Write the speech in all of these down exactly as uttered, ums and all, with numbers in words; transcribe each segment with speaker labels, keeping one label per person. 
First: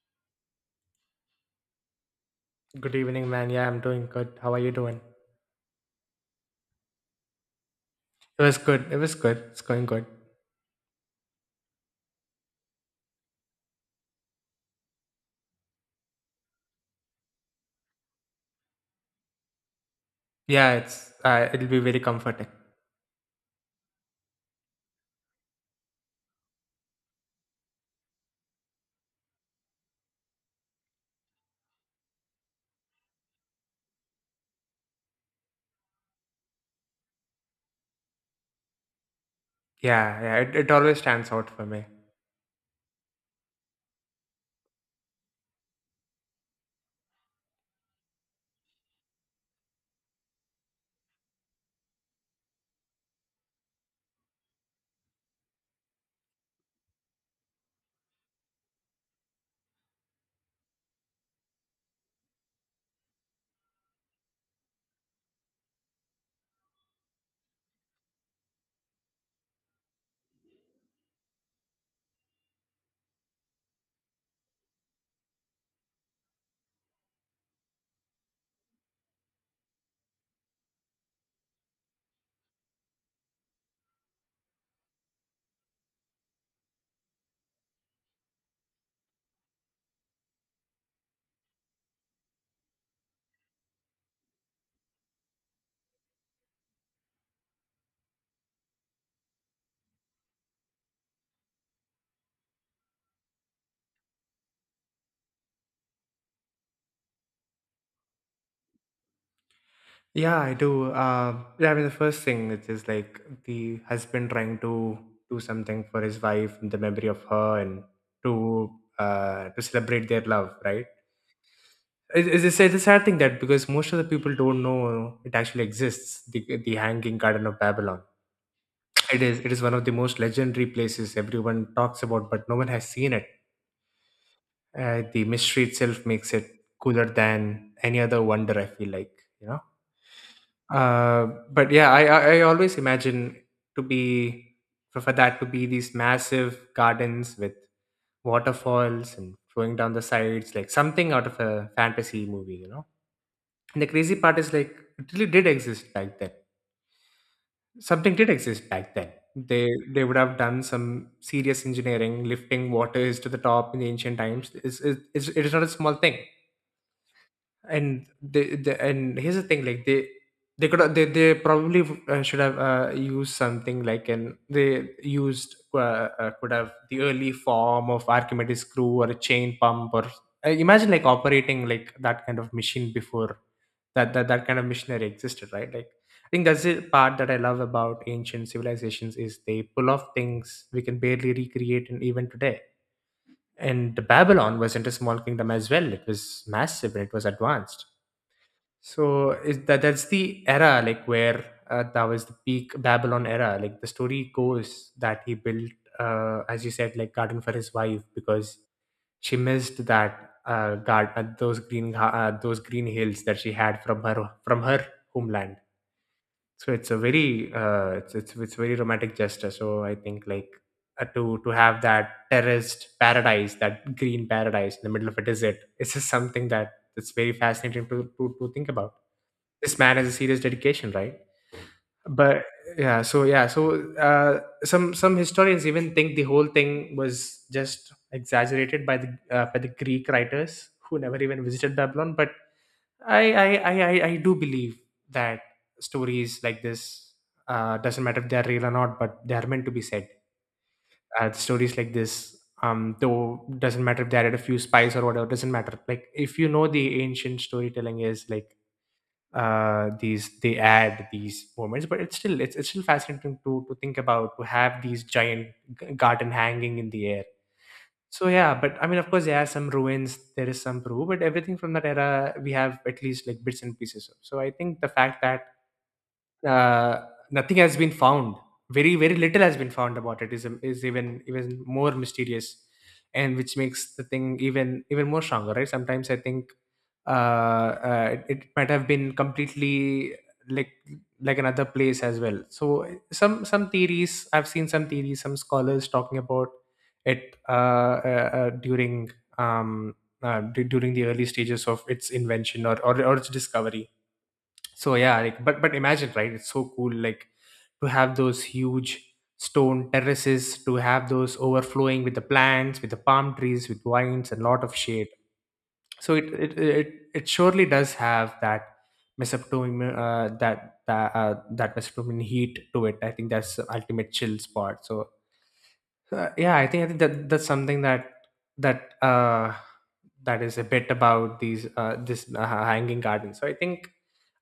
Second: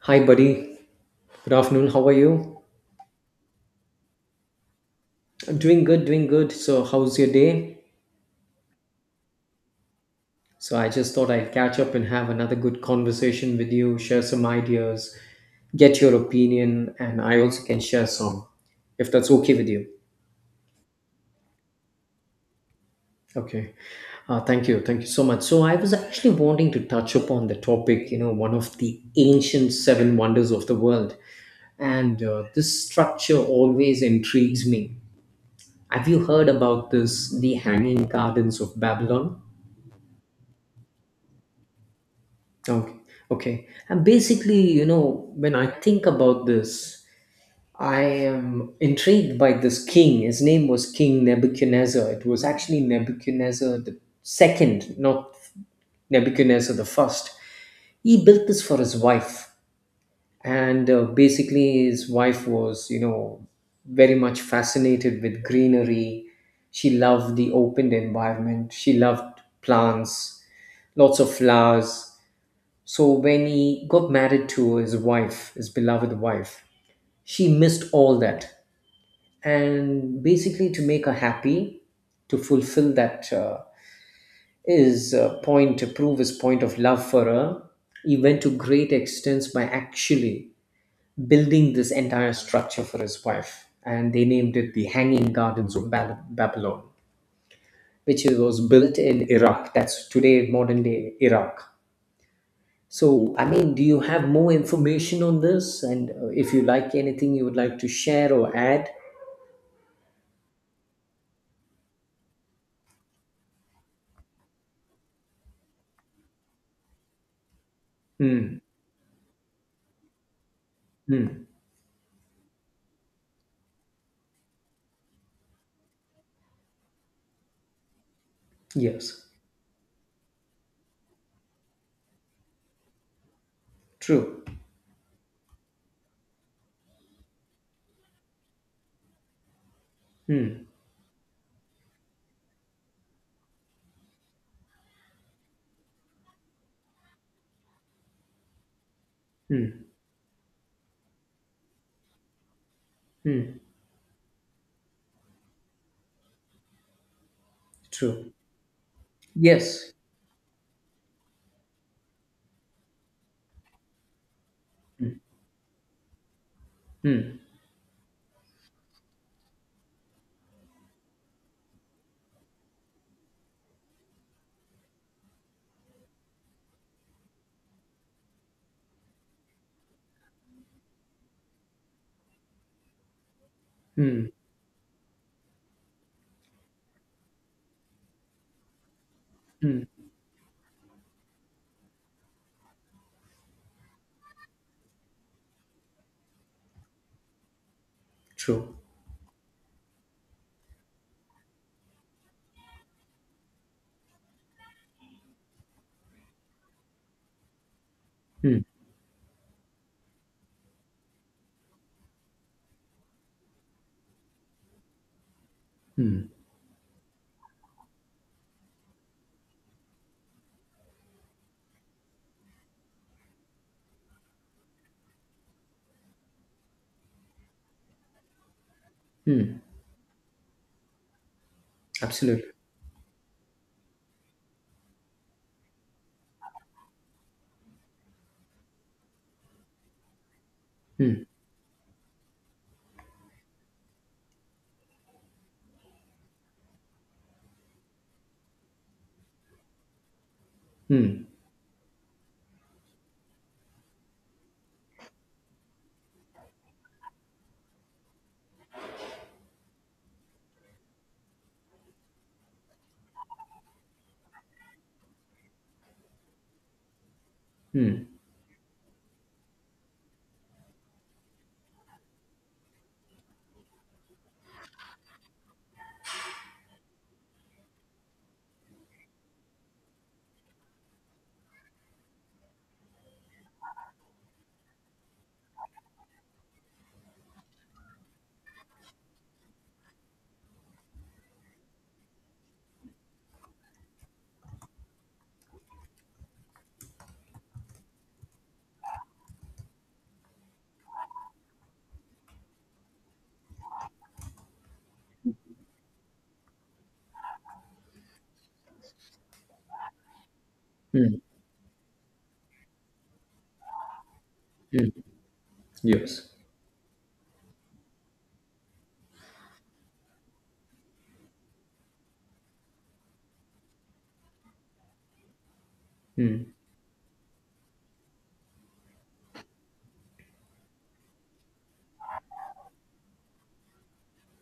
Speaker 1: Hi, buddy. Good afternoon. How are you?
Speaker 2: Good evening, man. Yeah, I'm doing good. How are you doing?
Speaker 1: I'm doing good, doing good. So, how's your day?
Speaker 2: It was good. It was good. It's going good.
Speaker 1: So, I just thought I'd catch up and have another good conversation with you, share some ideas, get your opinion, and I also can share some if that's okay with you.
Speaker 2: Yeah, it's uh, it'll be very comforting.
Speaker 1: Okay. Uh, thank you. Thank you so much. So, I was actually wanting to touch upon the topic, you know, one of the ancient seven wonders of the world. And uh, this structure always intrigues me. Have you heard about this, the Hanging Gardens of Babylon?
Speaker 2: Yeah, yeah. It, it always stands out for me.
Speaker 1: Okay. Okay. And basically, you know, when I think about this, I am intrigued by this king. His name was King Nebuchadnezzar. It was actually Nebuchadnezzar the second, not Nebuchadnezzar the first. He built this for his wife, and uh, basically, his wife was, you know, very much fascinated with greenery. She loved the open environment. She loved plants, lots of flowers, so when he got married to his wife, his beloved wife, she missed all that. And basically, to make her happy, to fulfill that, uh, his, uh, point, to prove his point of love for her, he went to great extents by actually building this entire structure for his wife. And they named it the Hanging Gardens of Bab- Babylon, which was built in Iraq. That's today modern day Iraq. So, I mean, do you have more information on this? And uh, if you like anything you would like to share or add?
Speaker 2: Yeah, I do. Um, yeah, I mean the first thing is just like the husband trying to do something for his wife in the memory of her and
Speaker 1: Hmm.
Speaker 2: to uh to celebrate their love, right?
Speaker 1: Hmm.
Speaker 2: It- It's, it's, it's a sad thing that, because most of the people don't know it actually exists, the the Hanging Garden of Babylon. It
Speaker 1: Yes.
Speaker 2: is. It is one of the most legendary places everyone talks about, but no one has seen it.
Speaker 1: True.
Speaker 2: Uh, the mystery itself makes it cooler than any other wonder. I feel like you know.
Speaker 1: Hmm.
Speaker 2: Uh, but yeah, I, I I always imagine to be for, for that to be these massive gardens with waterfalls and flowing
Speaker 1: Hmm.
Speaker 2: down the sides, like something out of a fantasy movie, you know.
Speaker 1: Hmm.
Speaker 2: And the crazy part is like it really did exist back then. Something did
Speaker 1: True.
Speaker 2: exist back then. They
Speaker 1: Yes.
Speaker 2: they would have done some serious engineering, lifting waters to the top in the ancient times. It's, it's, it's, it is not a small thing.
Speaker 1: Hmm.
Speaker 2: And they, they and here's the thing, like they they could have- they they probably uh, should have uh, used something like an they used uh, uh, could have the early form of Archimedes screw or a chain pump, or uh, imagine like operating like that kind of machine before that
Speaker 1: Hmm.
Speaker 2: that, that kind of missionary existed, right, like. I think that's the part that I love about ancient civilizations is they
Speaker 1: Hmm.
Speaker 2: pull off things we can barely recreate in even today. And Babylon wasn't a small kingdom as well. It was massive and it was advanced.
Speaker 1: True.
Speaker 2: So is that that's the era, like where, uh, that was the peak Babylon era. Like the story goes that he built, uh, as you said, like garden for his wife, because
Speaker 1: Hmm.
Speaker 2: she missed that, uh, guard uh, those green ga- uh, those green hills that she had from her from her homeland. So it's a very uh, it's, it's it's very romantic gesture. So I think like, uh, to to have that terraced paradise, that green paradise in the middle of a desert. It's just something that it's very fascinating to, to to think about. This man has a serious dedication, right? But
Speaker 1: Absolutely.
Speaker 2: yeah. So yeah so uh, some some historians even think the whole thing was just exaggerated by the uh, by the Greek writers who never even visited Babylon, but i i i i, I do believe that stories like this, uh, doesn't matter if they are real or not, but they are meant to be said.
Speaker 1: Hmm.
Speaker 2: Uh, stories like this, um though, doesn't matter if they added a few spice or whatever. Doesn't matter, like, if you know the ancient storytelling is like, uh, these, they add these moments. But it's still, it's, it's still fascinating to to think about, to have these giant g- garden hanging in the air.
Speaker 1: Hmm.
Speaker 2: So yeah, but I mean, of course there are some ruins, there is some proof, but everything from that era we have at least like bits and pieces of. So I think the fact that, uh, nothing has been found. Very, very little has been found about it, is is even even more mysterious, and which makes the thing even even more stronger. Right? Sometimes I think, uh, uh, it, it might have been completely like like another place as well. So some some theories, I've seen some theories, some scholars talking about it, uh, uh, uh, during um, uh, d- during the early stages of its invention, or or, or its discovery. So yeah, like, but but imagine, right, it's so cool, like, to have those huge stone terraces, to have
Speaker 1: Hmm.
Speaker 2: those overflowing with the plants, with the palm trees, with vines and lot of shade. So it
Speaker 1: Yes.
Speaker 2: it it, it surely does have that mesopotamian uh, that that uh, that Mesopotamian heat to it. I think that's the ultimate chill spot. So, uh,
Speaker 1: Hmm.
Speaker 2: yeah, I think I think that that's something that that uh that is a bit about these uh this uh, hanging garden. So I think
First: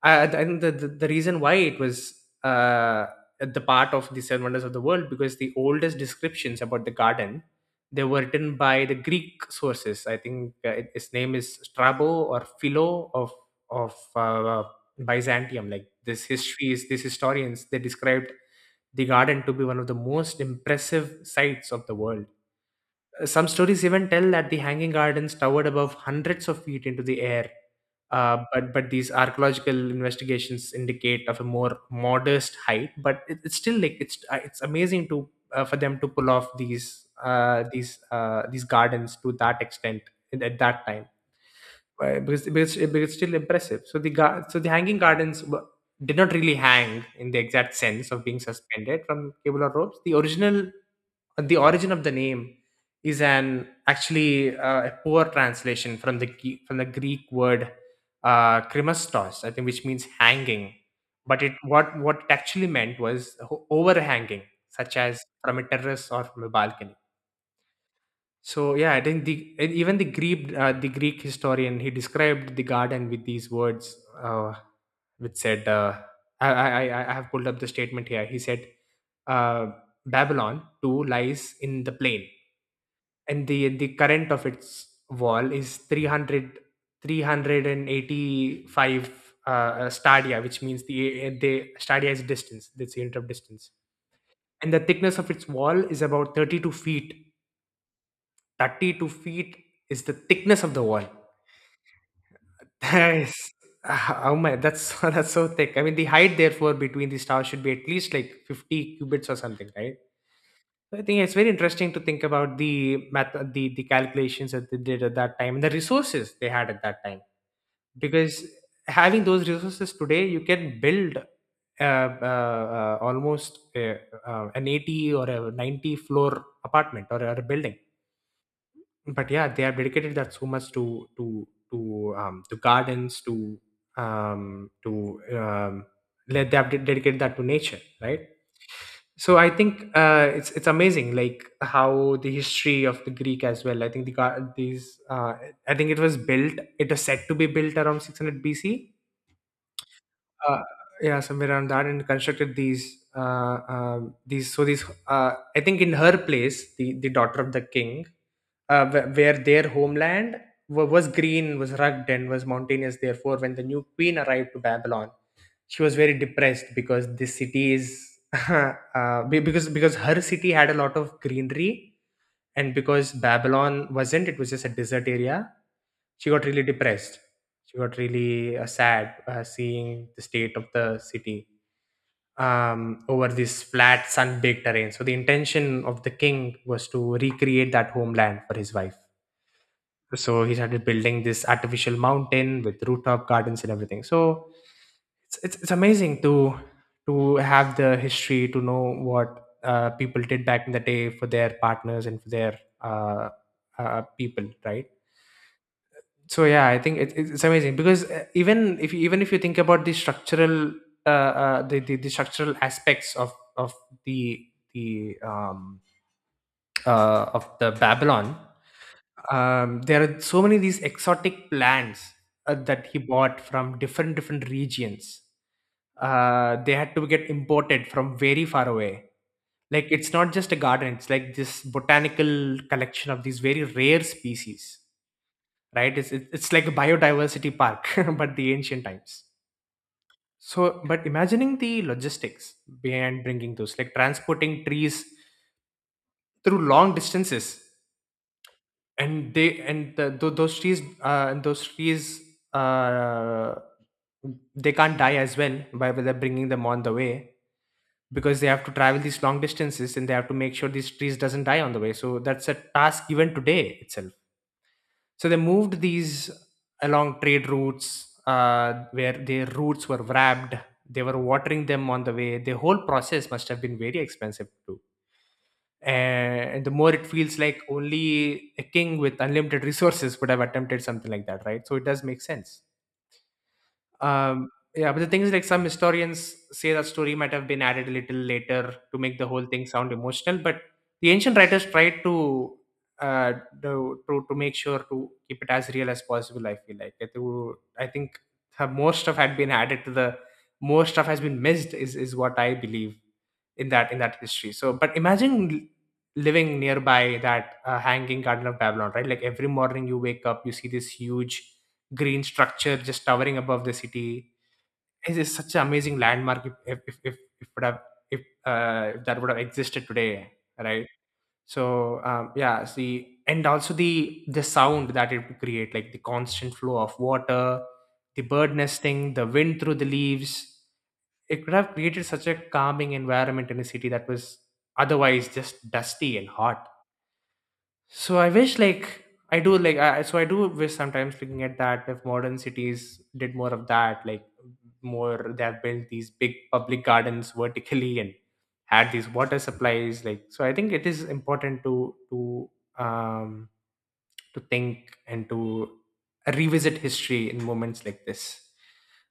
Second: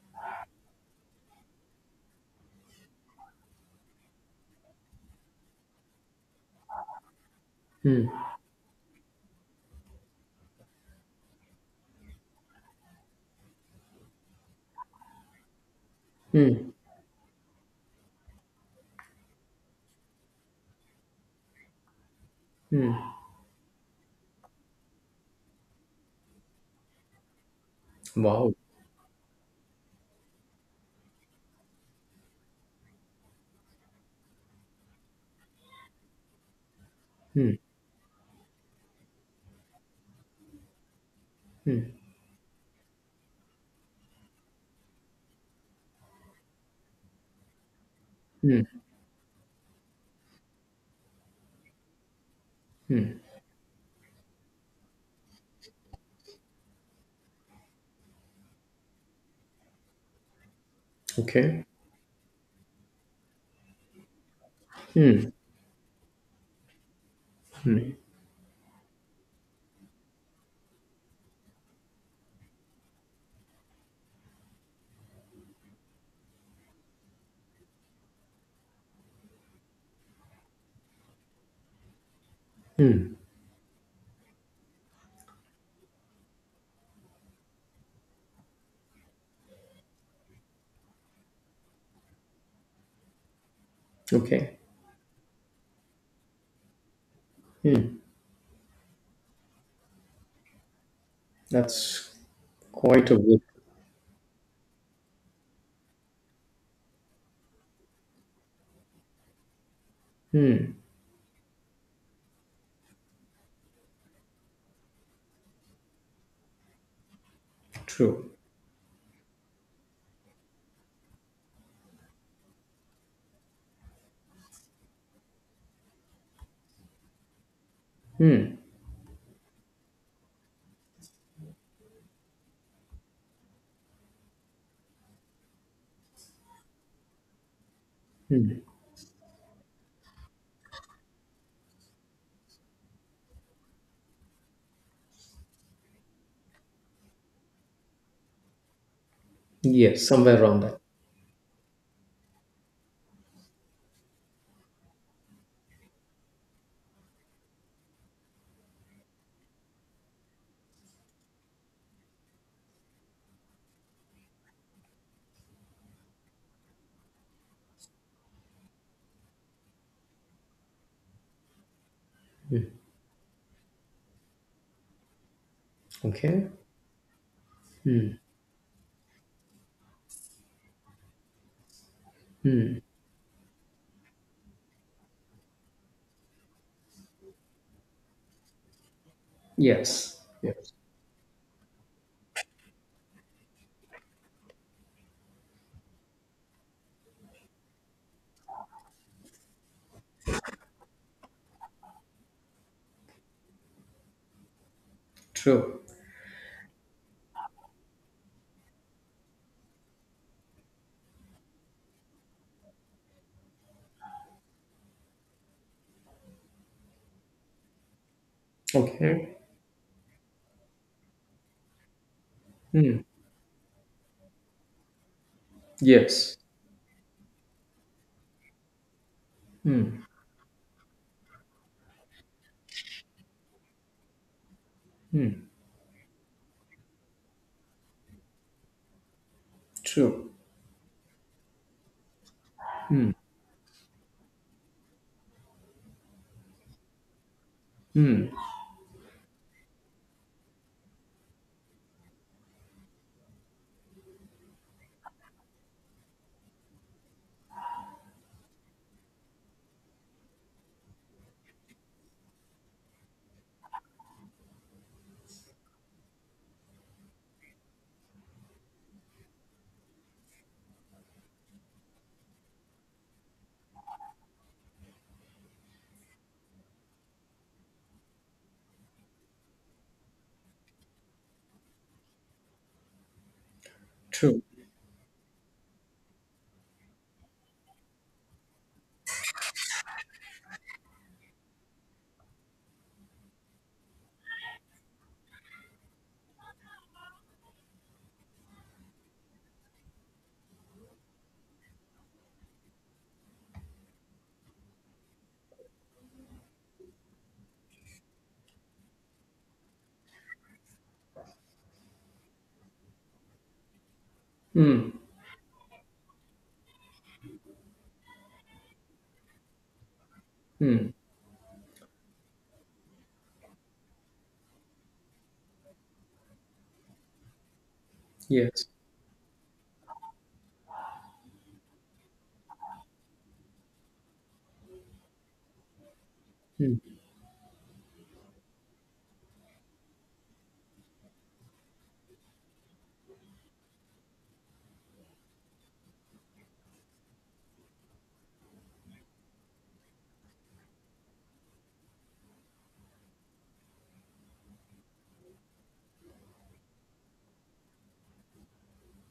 Speaker 2: I, I think the, the the reason why it was uh at the part of the seven wonders of the world, because the oldest descriptions about the garden, they were written by the Greek sources. I think, uh, it- his name is Strabo or Philo of of uh, Byzantium. Like this
Speaker 1: Hmm.
Speaker 2: history is these historians, they described the garden to be one of the most impressive sights of the world. Some stories even tell that the hanging gardens towered above hundreds of feet into the air. Uh,
Speaker 1: Wow.
Speaker 2: but but these archaeological investigations indicate of a more modest height. But it, it's still like it's uh, it's amazing to, uh, for them to pull off these uh, these uh, these gardens to that extent at that time. Why? Because, but it's, it's still impressive. So the gar- so the hanging gardens were, did not really hang in the exact sense of being suspended from cable or ropes. The original the origin of the name is an actually uh, a poor translation from the Gre- from the Greek word, uh, krimastos, I think, which means hanging. But it
Speaker 1: Okay.
Speaker 2: what what it actually meant was ho- overhanging, such as from a terrace or from a balcony.
Speaker 1: Hmm.
Speaker 2: So yeah, I think the and even the Greek uh, the Greek historian, he described the garden with these words, uh, which said, uh, I, I I I have pulled up the statement here. He said, uh, Babylon too lies in the plain, and the the current of its wall is three hundred three hundred and eighty five uh, uh, stadia, which means the uh, the stadia is distance, that's the unit of distance,
Speaker 1: Okay.
Speaker 2: and the thickness of its wall is about thirty two feet.
Speaker 1: Hmm.
Speaker 2: thirty two feet is the thickness of the wall.
Speaker 1: That's quite
Speaker 2: That
Speaker 1: a
Speaker 2: is,
Speaker 1: bit.
Speaker 2: oh my, that's that's so thick. I mean, the height therefore between the stars should be at least like fifty cubits or something, right? So I think it's very interesting to think about the math, the the calculations that they did at that time, and the resources they had at that time.
Speaker 1: True.
Speaker 2: Because having those resources today, you can build, uh, uh, uh, almost, uh, uh, an eighty or a ninety floor apartment, or a or a building. But yeah, they have dedicated that so much to to to um to gardens, to um to um let they have de- dedicated that to nature, right. So I think, uh it's it's amazing, like, how the history of the Greek as well. I think the gar- these uh I think it was built it was said to be built around six hundred B C.
Speaker 1: Yes. Somewhere
Speaker 2: uh,
Speaker 1: around that.
Speaker 2: yeah, somewhere around that, and constructed these uh, um these so these uh, I think, in her place, the the daughter of the king, uh, wh- where their homeland wa- was green, was rugged, and was mountainous. Therefore, when the new queen arrived to Babylon, she was very depressed because this city is, uh, be- because because her city had a lot of greenery, and because Babylon wasn't, it was just a desert area. She got
Speaker 1: Okay.
Speaker 2: really depressed. She got really uh, sad, uh, seeing the state of the city, um, over this flat sun-baked terrain. So the intention of the king was to recreate that homeland for his wife.
Speaker 1: Yes.
Speaker 2: So he
Speaker 1: Yes.
Speaker 2: started building this artificial mountain with rooftop gardens and everything. So it's it's, it's amazing to to have the history, to know what, uh, people did back in the day for their partners and for their, uh, uh, people, right.
Speaker 1: True.
Speaker 2: So yeah, I think it, it's amazing because, uh, even if you, even if you think about the structural, uh, uh, the, the the structural aspects of of the the um uh, of the Babylon,
Speaker 1: Okay.
Speaker 2: um, there are so many these exotic plants uh, that he
Speaker 1: Hmm.
Speaker 2: bought from different different regions.
Speaker 1: Yes,
Speaker 2: Uh, they had to get imported from very far away. Like it's not just a garden; it's like this botanical collection of these very rare species. Right? It's it's it's like a biodiversity park, but the ancient times.
Speaker 1: true,
Speaker 2: So, but imagining the logistics behind bringing those, like transporting trees through long distances, and they and the, tho- those trees uh, and those trees uh, they can't die as well by by they're bringing them on the way, because they have to travel these long distances and they have to make sure these trees doesn't die on the way. So that's a task even today itself. So they moved these along trade routes, uh, where their roots were wrapped, they were watering them on the way. The whole process must have been very expensive too, and the more it feels like only a king with unlimited resources would have attempted something like that, right? So it does make sense.
Speaker 1: true.
Speaker 2: um yeah, but the thing is, like, some historians say that story might have been added a little later to make the whole thing sound emotional. But the ancient writers tried to uh do, to to make sure to keep it as real as possible. I feel like it, would- I think, have more stuff had been added to the, more stuff has been missed, is is what I believe in that in that history. So, but imagine l- living nearby that uh, hanging garden of Babylon, right? Like every morning you wake up, you see this huge green structure just towering above the city.
Speaker 1: Mm,
Speaker 2: It is such an amazing landmark if if if, if, if would have if uh, if that would have existed today, right?
Speaker 1: mm,
Speaker 2: So, um, yeah, see, and also the the sound that it would create, like the constant flow of water, the bird
Speaker 1: yes,
Speaker 2: nesting, the wind through the leaves, it could have created such a calming environment in a city that was otherwise just dusty and hot.
Speaker 1: mm,
Speaker 2: So I wish, like, I do like I, so I do wish sometimes, looking at that, if modern cities did more of that. Like, more, they have built these big public gardens vertically and had these water supplies. Like, so I think it is important to to um to think and to revisit history in moments like this.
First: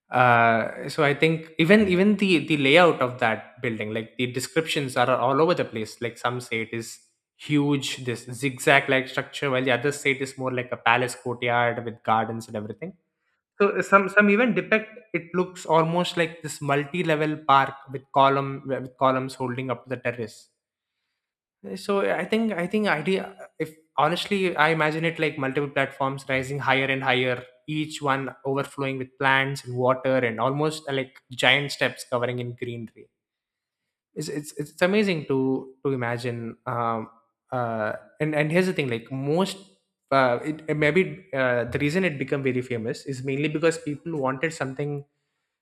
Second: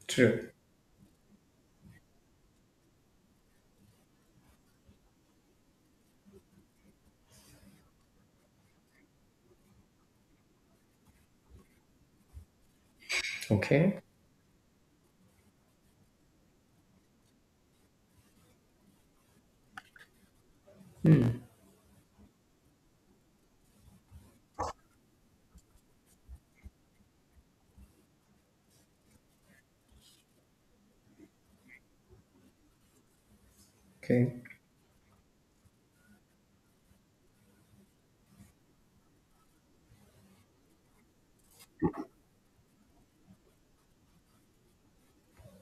Speaker 1: true.
Speaker 2: uh So I think even even the the layout of that building, like the descriptions are all over the place. Like, some say it is huge, this zigzag like structure, while the others say it is more like a palace courtyard with gardens and everything. So, uh,
Speaker 1: Okay,
Speaker 2: some some even depict it looks almost like this multi-level park with column with columns holding up the terrace. So yeah, I think, I think, idea, if honestly I imagine it like multiple platforms rising higher and higher, each one overflowing with plants and water and almost, uh, like giant steps covering in greenery. It's
Speaker 1: okay,
Speaker 2: it's it's amazing to to imagine. Um, uh, and and here's the thing, like most. Uh, it, uh, maybe uh, the reason it became very famous is mainly because people wanted something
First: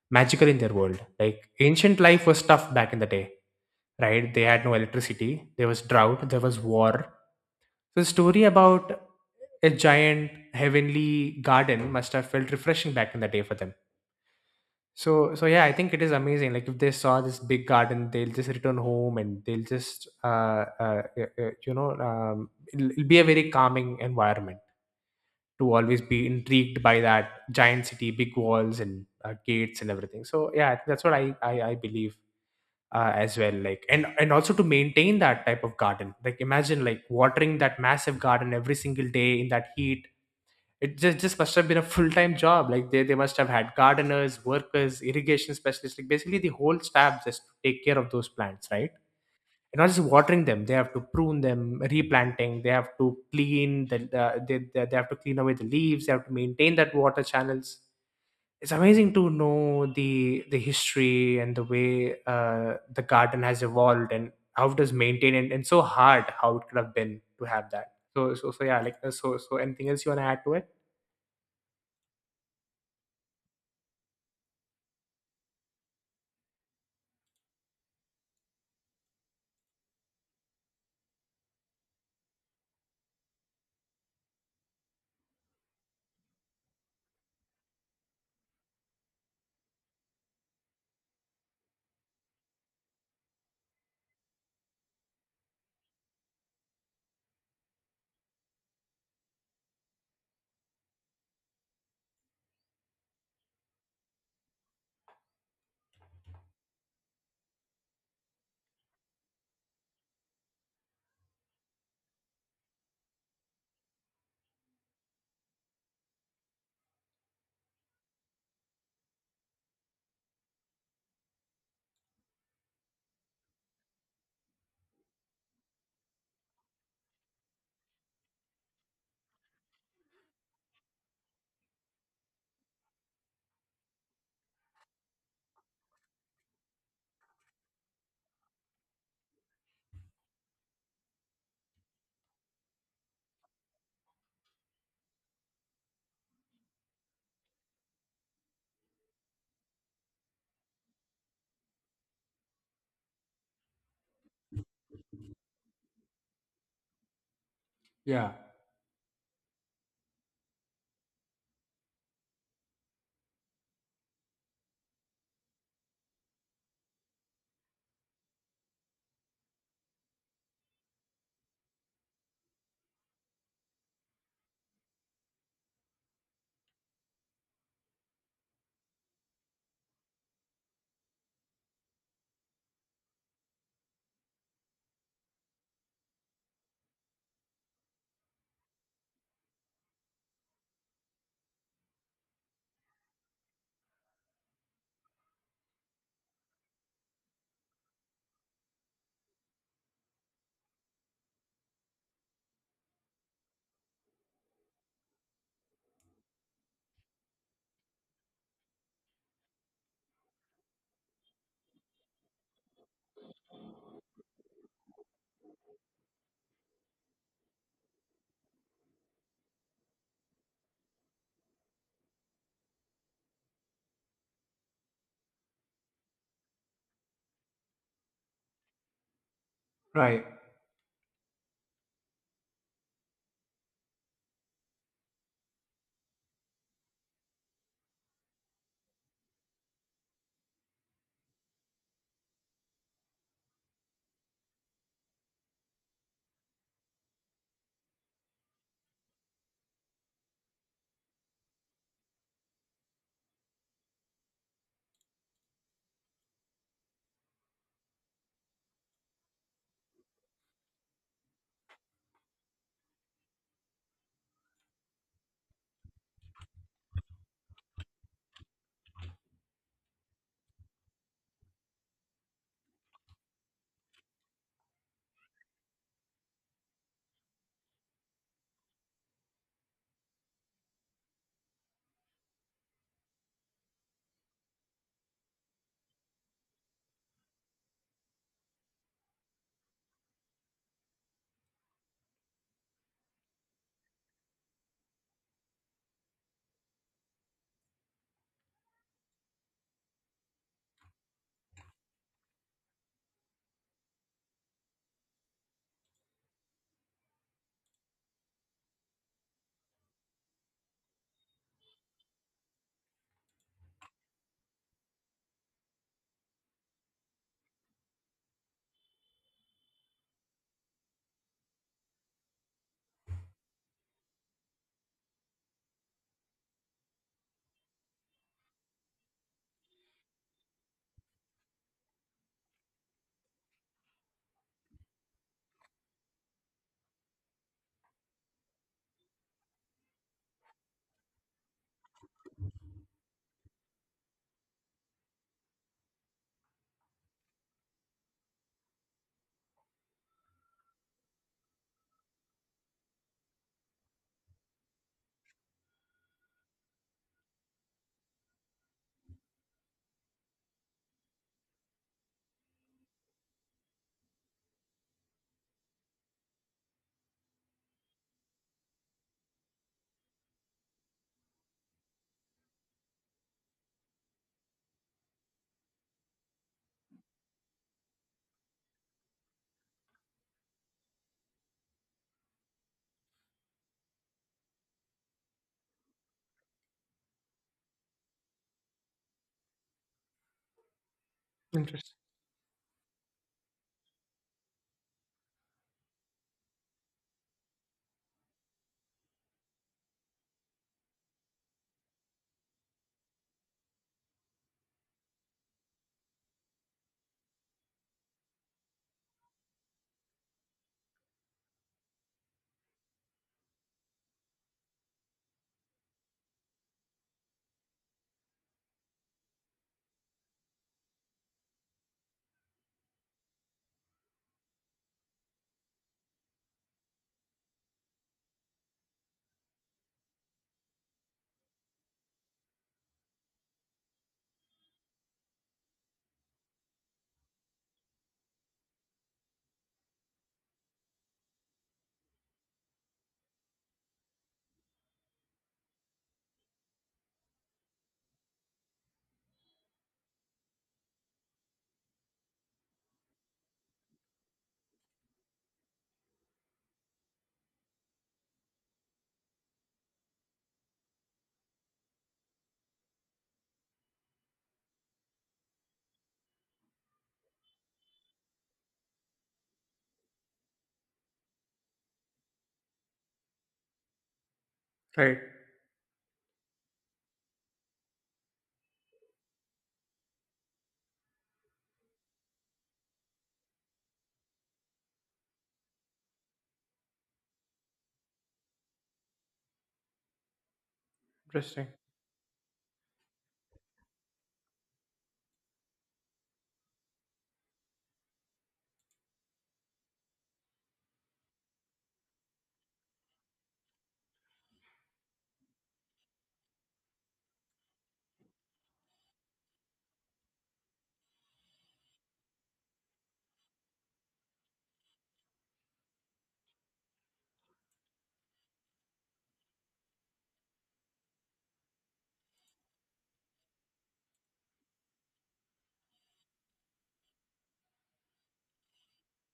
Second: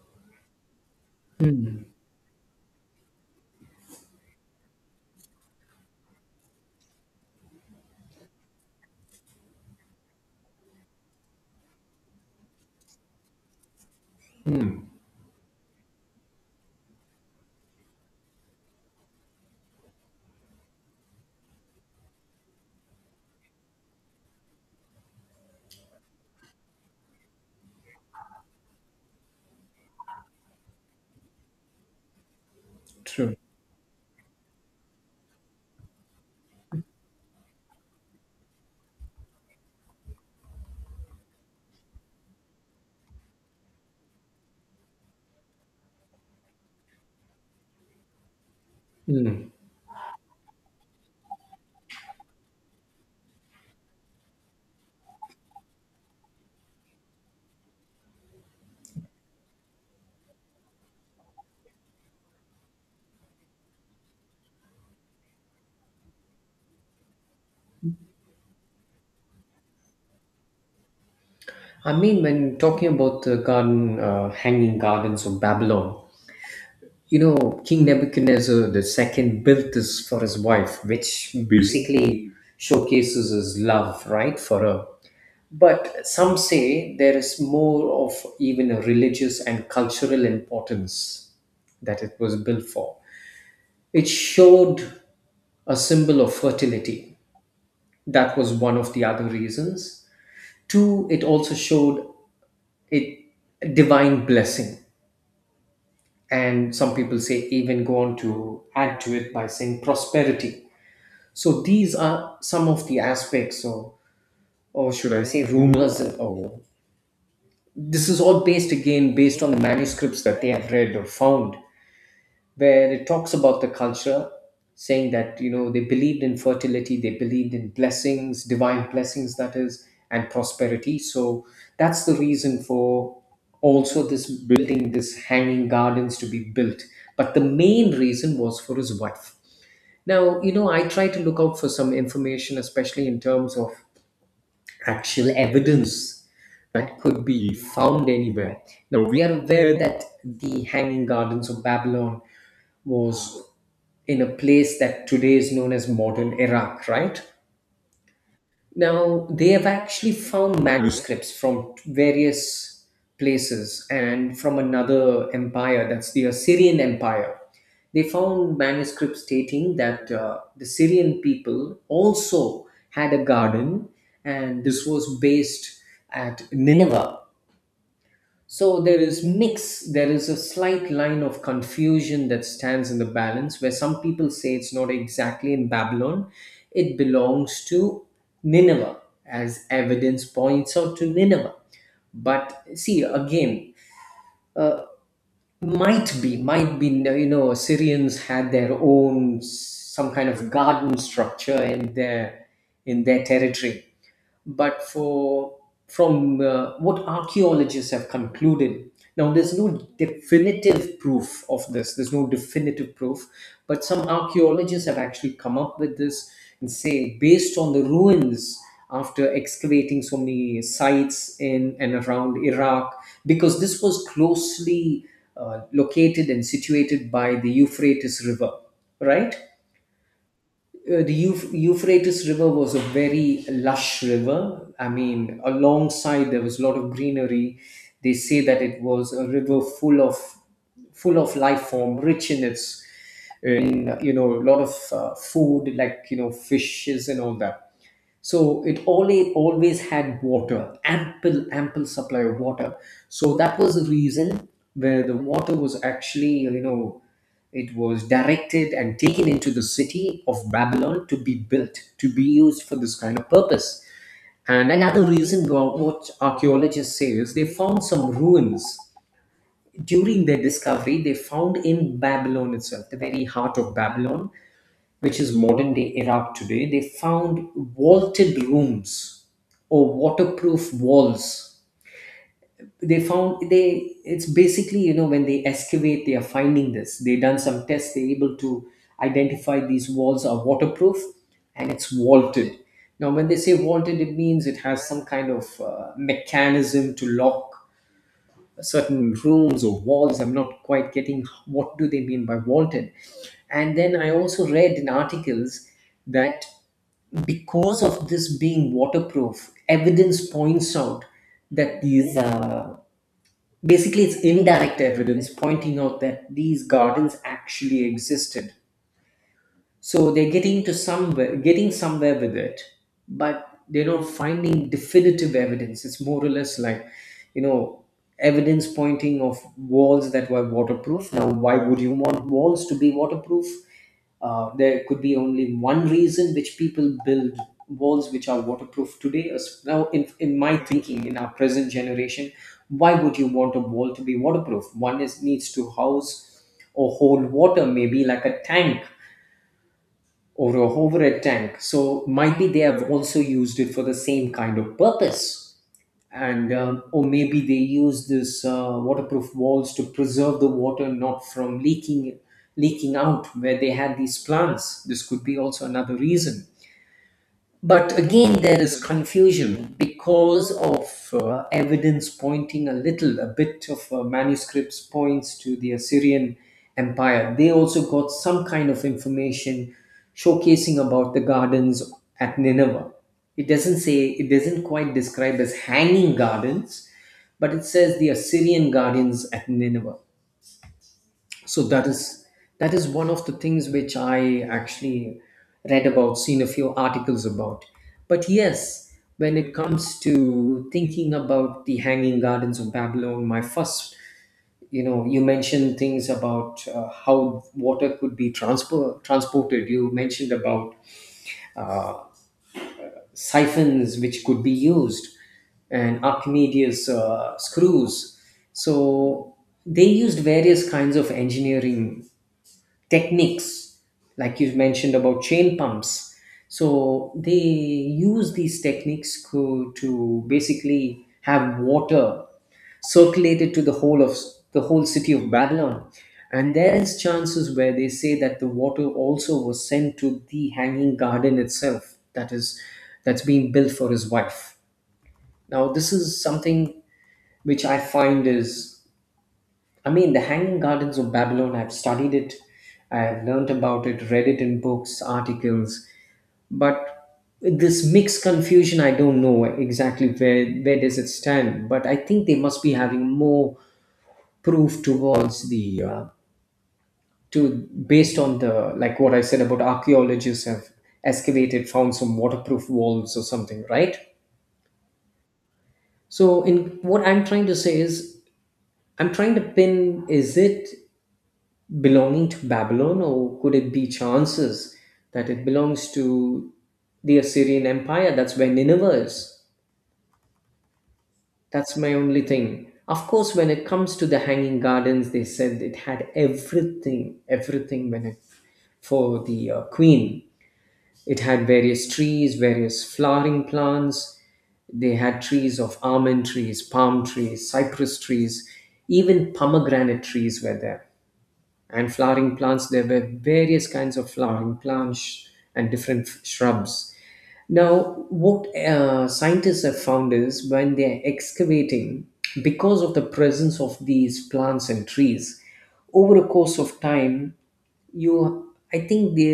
Speaker 2: magical in their world. Like, ancient life was tough back in the day, right? They had no electricity, there was drought, there was war. So the story about a giant heavenly garden must have felt refreshing back in the day for them. So, so yeah, I think it is amazing. Like, if they saw this big garden, they'll just return home and they'll just, uh, uh, y- y- you know, um, it'll, it'll be a very calming environment, to always be intrigued by that giant city, big walls and uh, gates and everything. So yeah, that's what I I, I believe, uh,
Speaker 1: true.
Speaker 2: as well. Like, and and also to maintain that type of garden, like imagine like watering that massive garden every single day in that heat. It just, just must have been a full-time job. Like, they, they must have had gardeners, workers, irrigation specialists, like basically the whole staff just to take care of those plants, right?
Speaker 1: Mm.
Speaker 2: And not just watering them, they have to prune them, replanting, they have to clean the, uh, they, they, they have to clean away the leaves, they have to maintain that water channels. It's amazing to know the the history and the way uh, the garden has evolved and how it was maintained, and, and so hard how it could have been to have that. So so so yeah, like, uh, so so anything else you want to add to it?
Speaker 1: I mean, when talking about the garden, uh, Hanging Gardens of Babylon, you know, King Nebuchadnezzar the second built this for his wife, which basically showcases his love, right, for her. But some say there is more of even a religious and cultural importance that it was built for. It showed a symbol of fertility. That was one of the other reasons. Two, it also showed a divine blessing. And some people say even go on to add to it by saying prosperity. So these are some of the aspects or or should I say rumors, or this is all based, again, based on the manuscripts that they have read or found, where it talks about the culture, saying that you know they believed in fertility, they believed in blessings, divine blessings, that is, and prosperity. So that's the reason for also this building, this Hanging Gardens to be built. But the main reason was for his wife. Now, you know, I try to look out for some information, especially in terms of actual evidence that could be found anywhere. Now, we are aware that the Hanging Gardens of Babylon was in a place that today is known as modern Iraq, right?
Speaker 2: Yeah.
Speaker 1: Now, they have actually found manuscripts from various places and from another empire, that's the Assyrian Empire. They found manuscripts stating that uh, the Syrian people also had a garden, and this was based at Nineveh. So there is mix, there is a slight line of confusion that stands in the balance, where some people say it's not exactly in Babylon, it belongs to Nineveh, as evidence points out to Nineveh. But see, again, might be, might be, you know, Assyrians had their own s- some kind of garden structure in their in their territory, but for from uh, what archaeologists have concluded. Now there's no definitive proof of this, there's no definitive proof, but some archaeologists have actually come up with this and say, based on the ruins, after excavating so many sites in and around Iraq, because this was closely uh, located and situated by the Euphrates River, right?
Speaker 2: Right.
Speaker 1: Uh, the Euph- Euphrates River was a very lush river. I mean, alongside there was a lot of greenery. They say that it was a river full of full of life form, rich in its uh, in you know a lot of uh, food, like you know fishes and all that. So it only always had water, ample ample supply of water. So that was the reason where the water was actually you know it was directed and taken into the city of Babylon, to be built, to be used for this kind of purpose. And another reason wha- what archaeologists say is they found some ruins during their discovery. They found in Babylon itself, the very heart of Babylon, which is modern day Iraq today, they found vaulted rooms or waterproof walls. They found they It's basically, you know when they excavate they are finding this. They done some tests. They're able to identify these walls are waterproof and it's vaulted. Now when they say vaulted, it means it has some kind of uh, mechanism to lock certain rooms or walls. I'm not quite getting what do they mean by vaulted. And then I also read in articles that because of this being waterproof, evidence points out that these uh, basically it's indirect evidence pointing out that these gardens actually existed. So they're getting to somewhere getting somewhere with it, but they're not finding definitive evidence. It's more or less like, you know evidence pointing of walls that were waterproof. Now why would you want walls to be waterproof? Uh, there could be only one reason which people build walls which are waterproof today. As- now in, in, my thinking, in our present generation, why would you want a wall to be waterproof? One is needs to house or hold water, maybe like a tank or a hovered tank. So might be they have also used it for the same kind of purpose, and um, or maybe they use this uh, waterproof walls to preserve the water, not from leaking leaking out where they had these plants. This could be also another reason. But again, there is confusion because of uh, evidence pointing a little, a bit of uh, manuscripts points to the Assyrian Empire. They also got some kind of information showcasing about the gardens at Nineveh. It doesn't say, it doesn't quite describe as hanging gardens, but it says the Assyrian gardens at Nineveh. So that
Speaker 2: Interesting.
Speaker 1: is that is one of the things which I actually read about, seen a few articles about. But yes, when it comes to thinking about the Hanging Gardens of Babylon, my first you know you mentioned things about uh, how water could be transpor- transported. You mentioned about uh, siphons which could be used, and Archimedes uh, screws. So they used various kinds of engineering techniques, like you mentioned about chain pumps. So they use these techniques to, to basically have water circulated to the whole of the whole city of Babylon, and there is chances where they say that the water also was sent to the Hanging Garden itself, that is, that's being built for his wife. Now this is something which I find is, I mean, the Hanging Gardens of Babylon, I've studied it, I've learned about it, read it in books, articles, but this mixed confusion, I don't know exactly where, where does it stand, but I think they must be having more proof towards the, uh, to based on the, like what I said about archaeologists have excavated, found some waterproof walls or something, right?
Speaker 2: Right.
Speaker 1: So, in what I'm trying to say is, I'm trying to pin, is it belonging to Babylon, or could it be chances that it belongs to the Assyrian Empire? That's where Nineveh is.
Speaker 2: Interesting.
Speaker 1: That's my only thing. Of course, when it comes to the Hanging Gardens, they said it had everything, everything, when it, for the uh, queen. It had various trees, various flowering plants. They had trees of almond trees, palm trees, cypress trees, even pomegranate trees were there. And flowering plants, there were various kinds of flowering plants and different f- shrubs. Now what uh, scientists have found is when they are excavating, because of the presence of these plants and trees over a course of time, you I think the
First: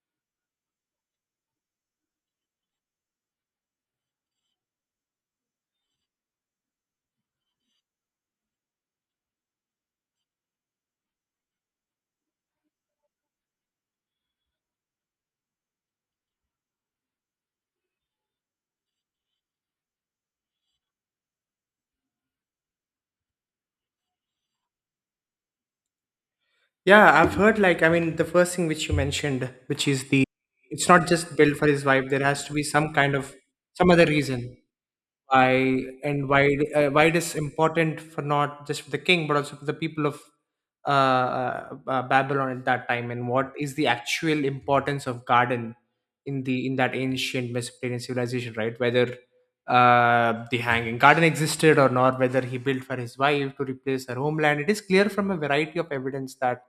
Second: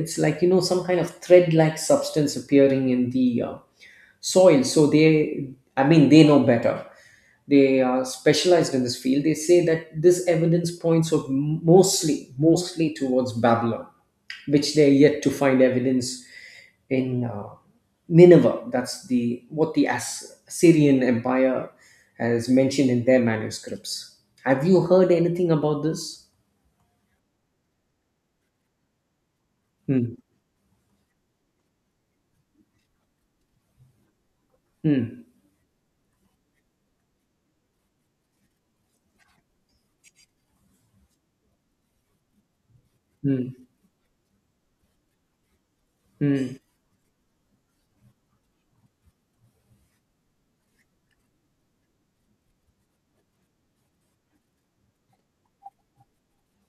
Speaker 1: it's like you know some kind of thread like substance appearing in the uh, soil. So they I mean, they know better, they are specialized in this field. They say that this evidence points of mostly mostly towards Babylon, which they are yet to find evidence in, uh, Nineveh. That's the what the As- Assyrian Empire has mentioned in their manuscripts. Have you heard anything about this?
Speaker 2: Yeah, I've heard, like, I mean, the first thing which you mentioned, which is,
Speaker 1: Hmm.
Speaker 2: the it's not just built for his wife. There has to be some kind of some other reason,
Speaker 1: Hmm.
Speaker 2: why and why uh, why it is important, for not just for the king but also for the people of uh, uh, uh, Babylon at that time, and what
Speaker 1: Hmm.
Speaker 2: is the actual importance of garden in
Speaker 1: Hmm.
Speaker 2: the in that ancient Mesopotamian civilization, right? Whether uh, the hanging garden existed or not, whether he built for his wife to replace her homeland, it is clear from a variety of evidence that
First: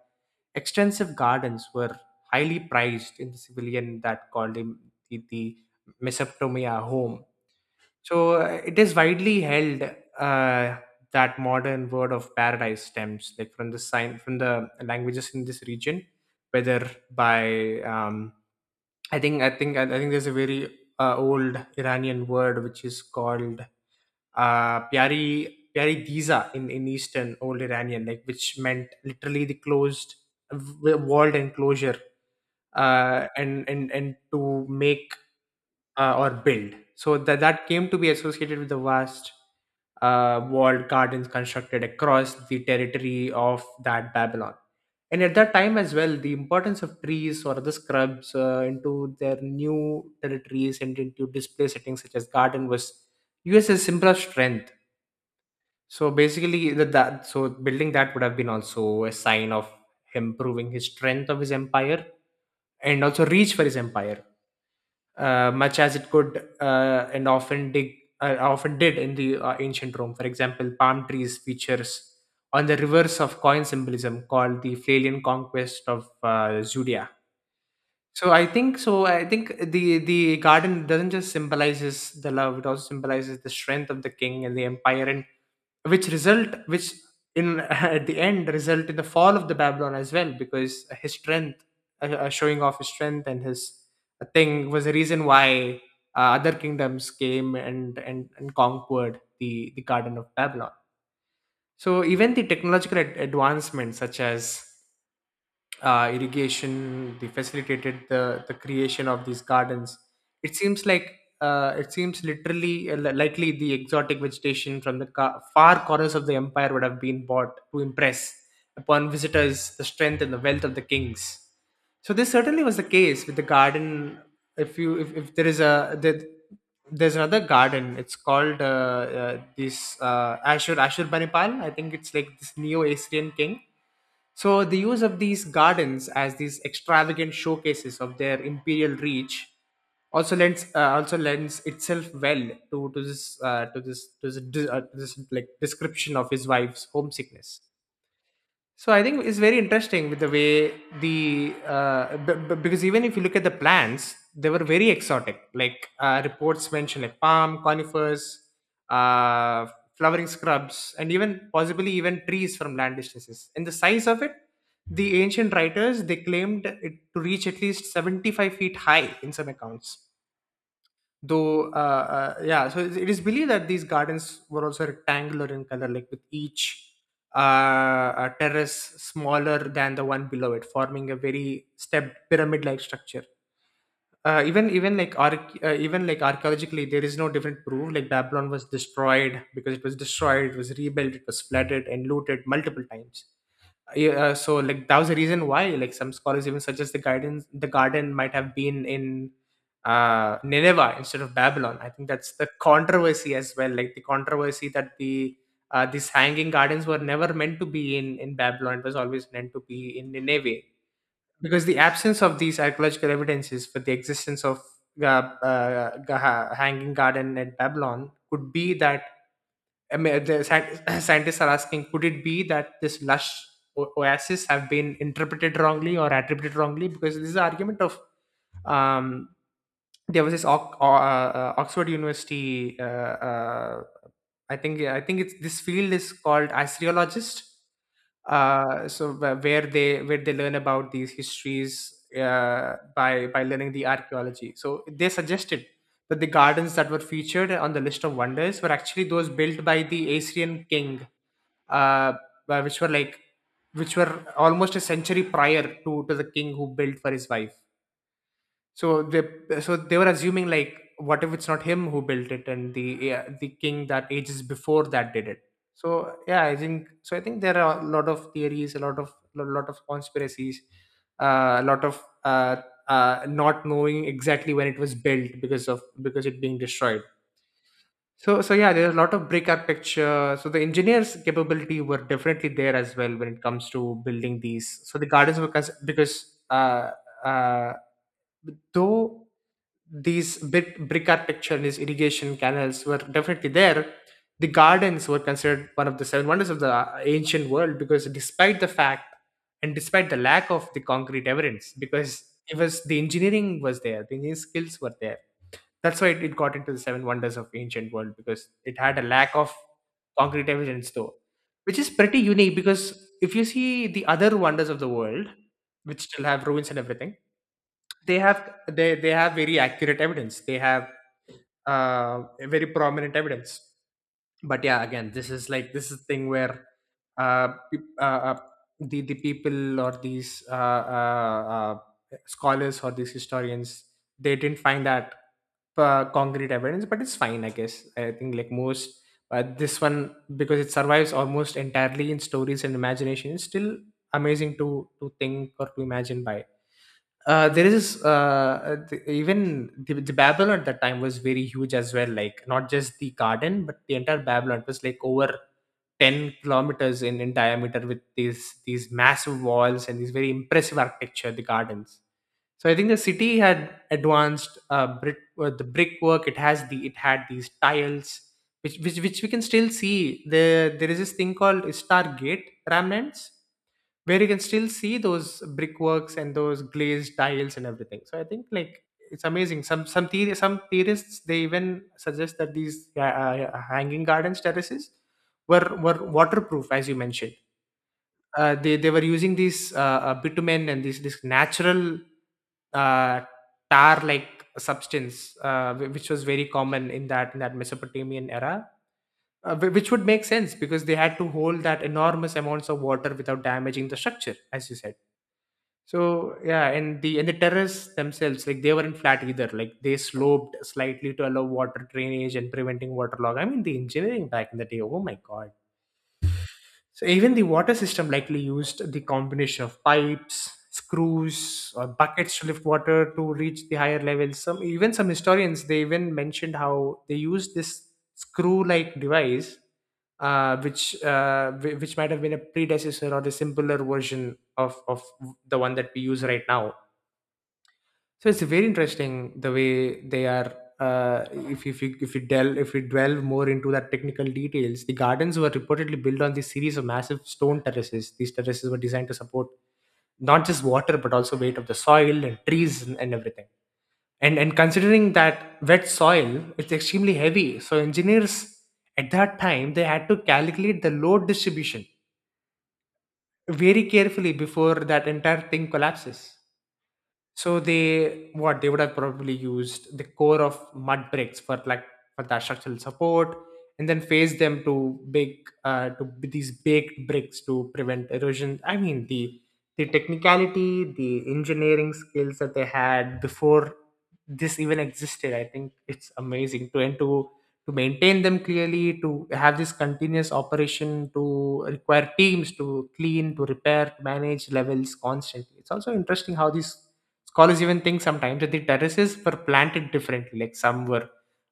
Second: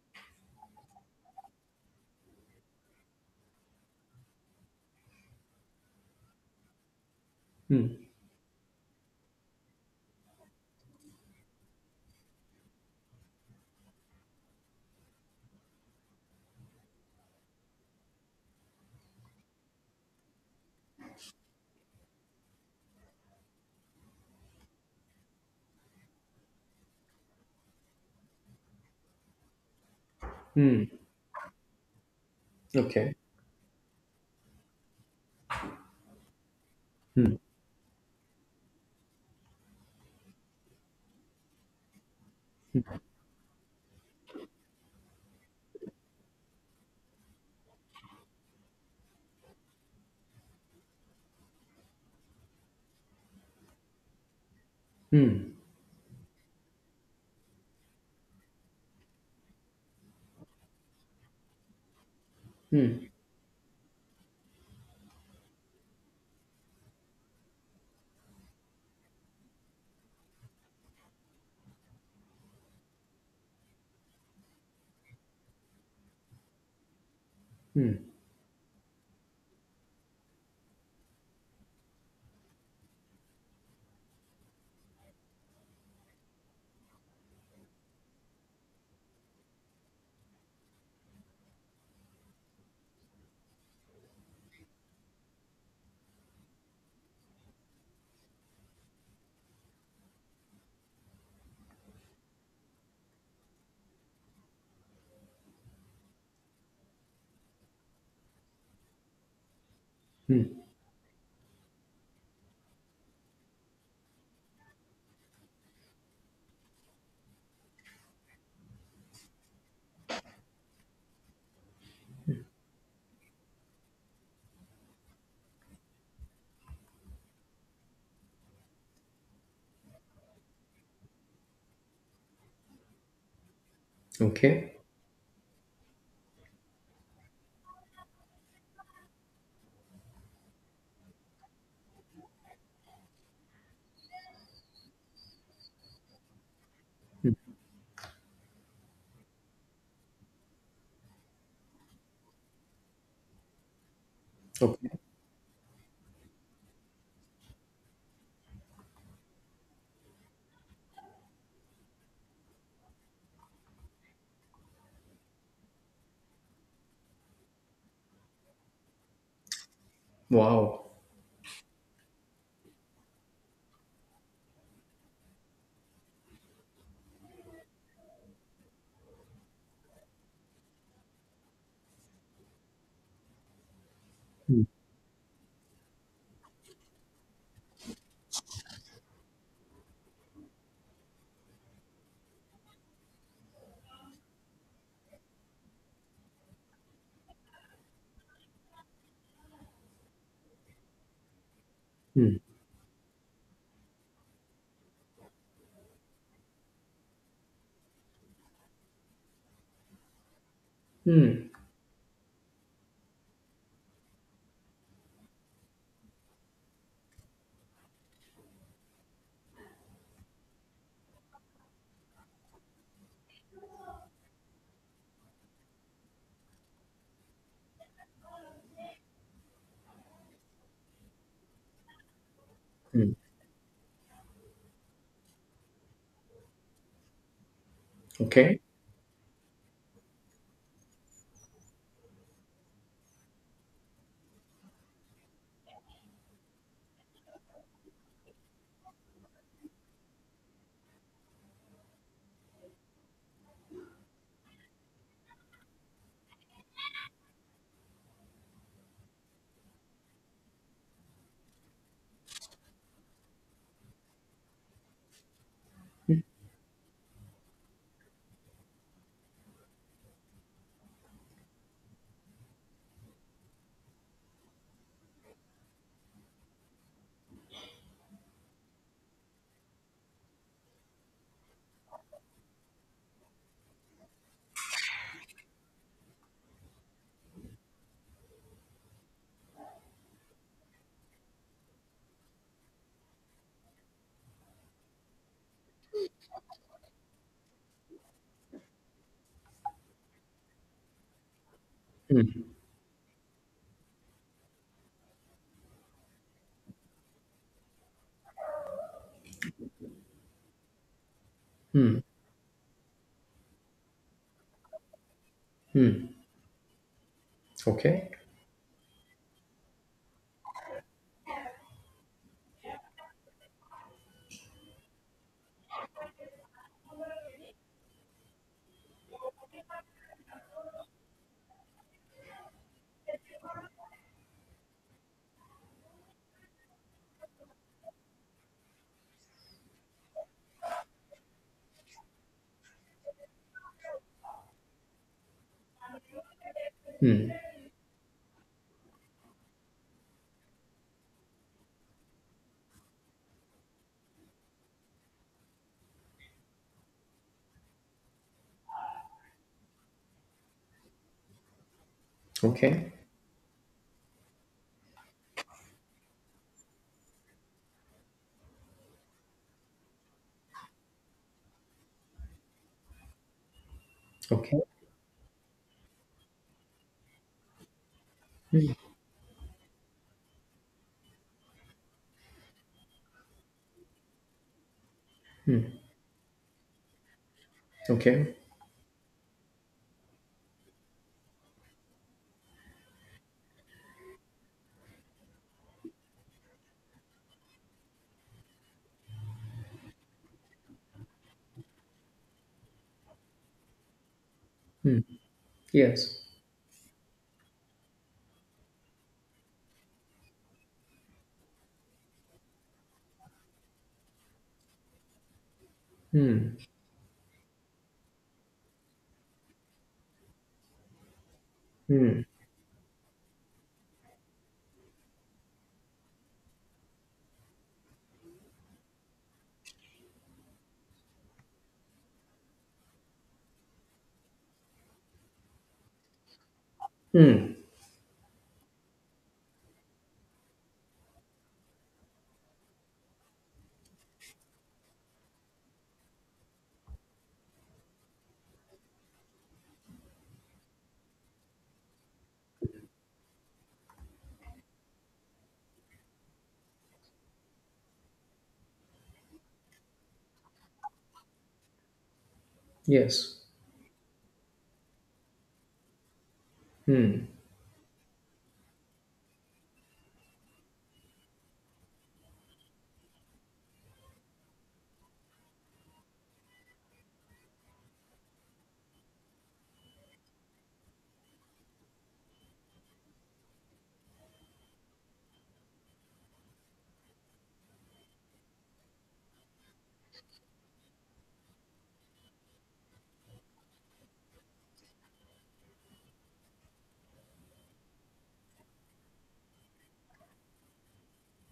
Speaker 2: extensive gardens were highly prized in the civilian that called him the, the Mesopotamia home.
Speaker 1: Hmm.
Speaker 2: So uh, it is widely held uh, that modern word of paradise stems, like from the sign from the languages in this region, whether by, um, I think, I think I think there's a very uh, old Iranian word which is called uh, Pyari Pyari Diza, in, in Eastern Old Iranian, like, which meant literally the closed
Speaker 1: Hmm.
Speaker 2: w- walled enclosure,
Speaker 1: Okay.
Speaker 2: uh, and and and to make, uh, or build. So that that came to be associated with the vast uh, walled gardens constructed across the territory of that Babylon. And at that time as well, the importance of trees or other scrubs uh, into their new territories and into display settings such as garden was used as a symbol of strength.
Speaker 1: Hmm.
Speaker 2: So basically, that, that so building that would have been also a sign of him proving his strength of his empire, and
Speaker 1: Hmm.
Speaker 2: also reach for his empire, uh, much as it could, uh, and often dig uh, often did in the uh, ancient Rome. For example, palm trees features on the reverse of coin symbolism called the Phalian conquest of uh, Judea.
Speaker 1: Hmm.
Speaker 2: So I think so I think the the garden doesn't just symbolizes the love, it also symbolizes the strength of the king and the empire, and which result which in at the end result in the fall of the Babylon as well, because his strength, uh, uh, showing off his strength and his thing was the reason why uh, other kingdoms came and, and and conquered the the garden of Babylon. So even the technological ad- advancements, such as uh, irrigation, they facilitated the the creation of these gardens.
Speaker 1: Hmm.
Speaker 2: It seems like, uh, it seems literally uh, li- likely the exotic vegetation from the ca- far corners of the empire would have been bought to impress upon visitors the strength and the wealth of the kings. So this certainly was the case with the garden. If you if, if there is a there, there's another garden, it's called, uh, uh, this uh, ashur ashur Banipal, I think. It's like this Neo-Assyrian king. So
Speaker 1: Okay.
Speaker 2: the use of these gardens as these extravagant showcases of their imperial reach also lends, uh, also lends itself well to to this, uh, to this to this, dis- uh, to this like description of his wife's homesickness. So I think it's very interesting with the way the uh, b- b- because, even if you look at the plants, they were very
Speaker 1: Okay.
Speaker 2: exotic. Like, uh, reports mention, like palm, conifers, uh, flowering scrubs, and even possibly even trees from land distances. And the size of it, the ancient writers, they claimed it to reach at least seventy-five feet high in some accounts,
Speaker 1: Wow.
Speaker 2: though. Uh, uh, yeah, so it it is believed that these gardens were also rectangular in color, like with each, uh, uh, terrace smaller than the one below it, forming a very stepped pyramid like structure. uh,
Speaker 1: Mm,
Speaker 2: even even like arch- uh, even like archaeologically there is no different proof. Like Babylon was destroyed, because it was destroyed, it was rebuilt, it was flooded and looted multiple times. Yeah, uh, so like, that was the reason why, like, some scholars even suggest the gardens the garden might have been in uh Nineveh instead of Babylon. I think that's
Speaker 1: mm,
Speaker 2: the controversy as well, like the controversy that the uh, these hanging gardens were never meant to be in in Babylon, it was always meant to be in Nineveh.
Speaker 1: mm,
Speaker 2: Because the absence of these archaeological evidences for the existence of uh, uh, ga- ha- hanging garden at Babylon could be that, I mean, the scien- scientists are asking, could it be that this lush o- oasis have been interpreted wrongly or attributed wrongly? Because this is an argument of, um, there was this Oc- o- uh, uh, oxford University, uh,
Speaker 1: mm.
Speaker 2: uh, i think i think it's this field is called assyriologist,
Speaker 1: Okay.
Speaker 2: uh, so wh- where they where they learn about these histories, uh, by by learning the archaeology. So they suggested that the gardens that were featured on the list of wonders were actually those built by the Assyrian king, uh, uh, which were like, which were almost a century prior to to the king who built for his wife. So they, so they were assuming like, what if it's not him who built it and the yeah, the king that ages before that did it? So yeah, I think so. I think there are a lot of theories, a lot of a lot of conspiracies, uh, a lot of uh, uh, not knowing exactly when it was built because of because it being destroyed. So, so yeah, there's a lot of brick architecture. So the engineers' capability were definitely there as well when it comes to building these. So the gardens were cons- because uh, uh, though these bit brick architecture and these irrigation canals were definitely there, the gardens were considered one of the seven wonders of the uh, ancient world. Because despite the fact and despite the lack of the concrete evidence, because
Speaker 1: Mm,
Speaker 2: it was the engineering was there, the engineering skills were there, that's why it, it got into the seven wonders of ancient world, because it had a lack of concrete evidence though, which is pretty unique. Because if you see the other wonders of the world, which
Speaker 1: mm.
Speaker 2: still have ruins and everything,
Speaker 1: Okay.
Speaker 2: they have they they have very accurate evidence. They have uh, very prominent evidence. But yeah, again, this is like, this is the thing where uh, peop- uh, uh, the the people, or these uh, uh, uh, scholars, or these historians, they didn't find that uh, concrete evidence, but it's fine, I guess. I think like most. Uh, this one, because it survives almost entirely in stories and imagination, is still amazing to to think or to imagine by.
Speaker 1: Mm.
Speaker 2: Uh, there is uh, th- even the, the Babylon at that time was very huge as well. Like not just the garden, but the entire Babylon was like over ten kilometers in, in diameter, with these these massive walls and these very impressive architecture. The gardens. So I think
Speaker 1: Okay.
Speaker 2: the city had advanced uh, brick uh, the brickwork. It has the it had these tiles. Which, which, which we can still see. The there is this thing called Stargate remnants, where you can
Speaker 1: Okay.
Speaker 2: still see those brickworks and those glazed tiles and everything. So I think like it's amazing. Some some theory, some theorists, they even suggest that these uh, uh, hanging gardens terraces were were waterproof, as you mentioned.
Speaker 1: Okay.
Speaker 2: Uh, they they were using these uh, uh, bitumen, and these this natural uh, tar like substance, uh, whi- which was very common in that in that mesopotamian era, uh, whi- which would make sense, because they had to hold that enormous amounts of water without damaging the structure, as you said.
Speaker 1: Mm. Yes.
Speaker 2: So yeah, and the and the terrace themselves, like they weren't flat either. Like they sloped slightly to allow water drainage and preventing waterlog. I mean the engineering back in the day. Oh my god.
Speaker 1: Mm.
Speaker 2: So even the water system likely used the combination of pipes, screws, or
Speaker 1: Mm.
Speaker 2: buckets to lift water to reach the higher levels. Some even some historians, they even mentioned how they used this screw-like device, uh, which uh, whi- which might have been a predecessor or a simpler version of of the one that we use right now.
Speaker 1: Mm.
Speaker 2: So it's very interesting the way they are. Uh, if if you if you delve, if you delve more into that technical details, the gardens were reportedly built on this series of massive stone terraces. These terraces were designed to support not just water but also weight of the soil and trees and, and everything. And and considering that wet soil, it's extremely heavy. So engineers at that time, they had to calculate the load distribution
Speaker 1: Yes.
Speaker 2: very carefully before that entire thing collapses.
Speaker 1: Mm.
Speaker 2: So they, what they would have probably used the core of mud bricks for like for that structural support, and then phase them to big uh, to b- these baked bricks to prevent erosion. I mean the the technicality, the engineering skills that they had before this even existed, I think it's amazing. to and to to maintain them clearly, to have this continuous operation, to require teams to clean, to repair, to manage levels constantly. It's also interesting how these scholars even think sometimes that the terraces were planted differently, like some were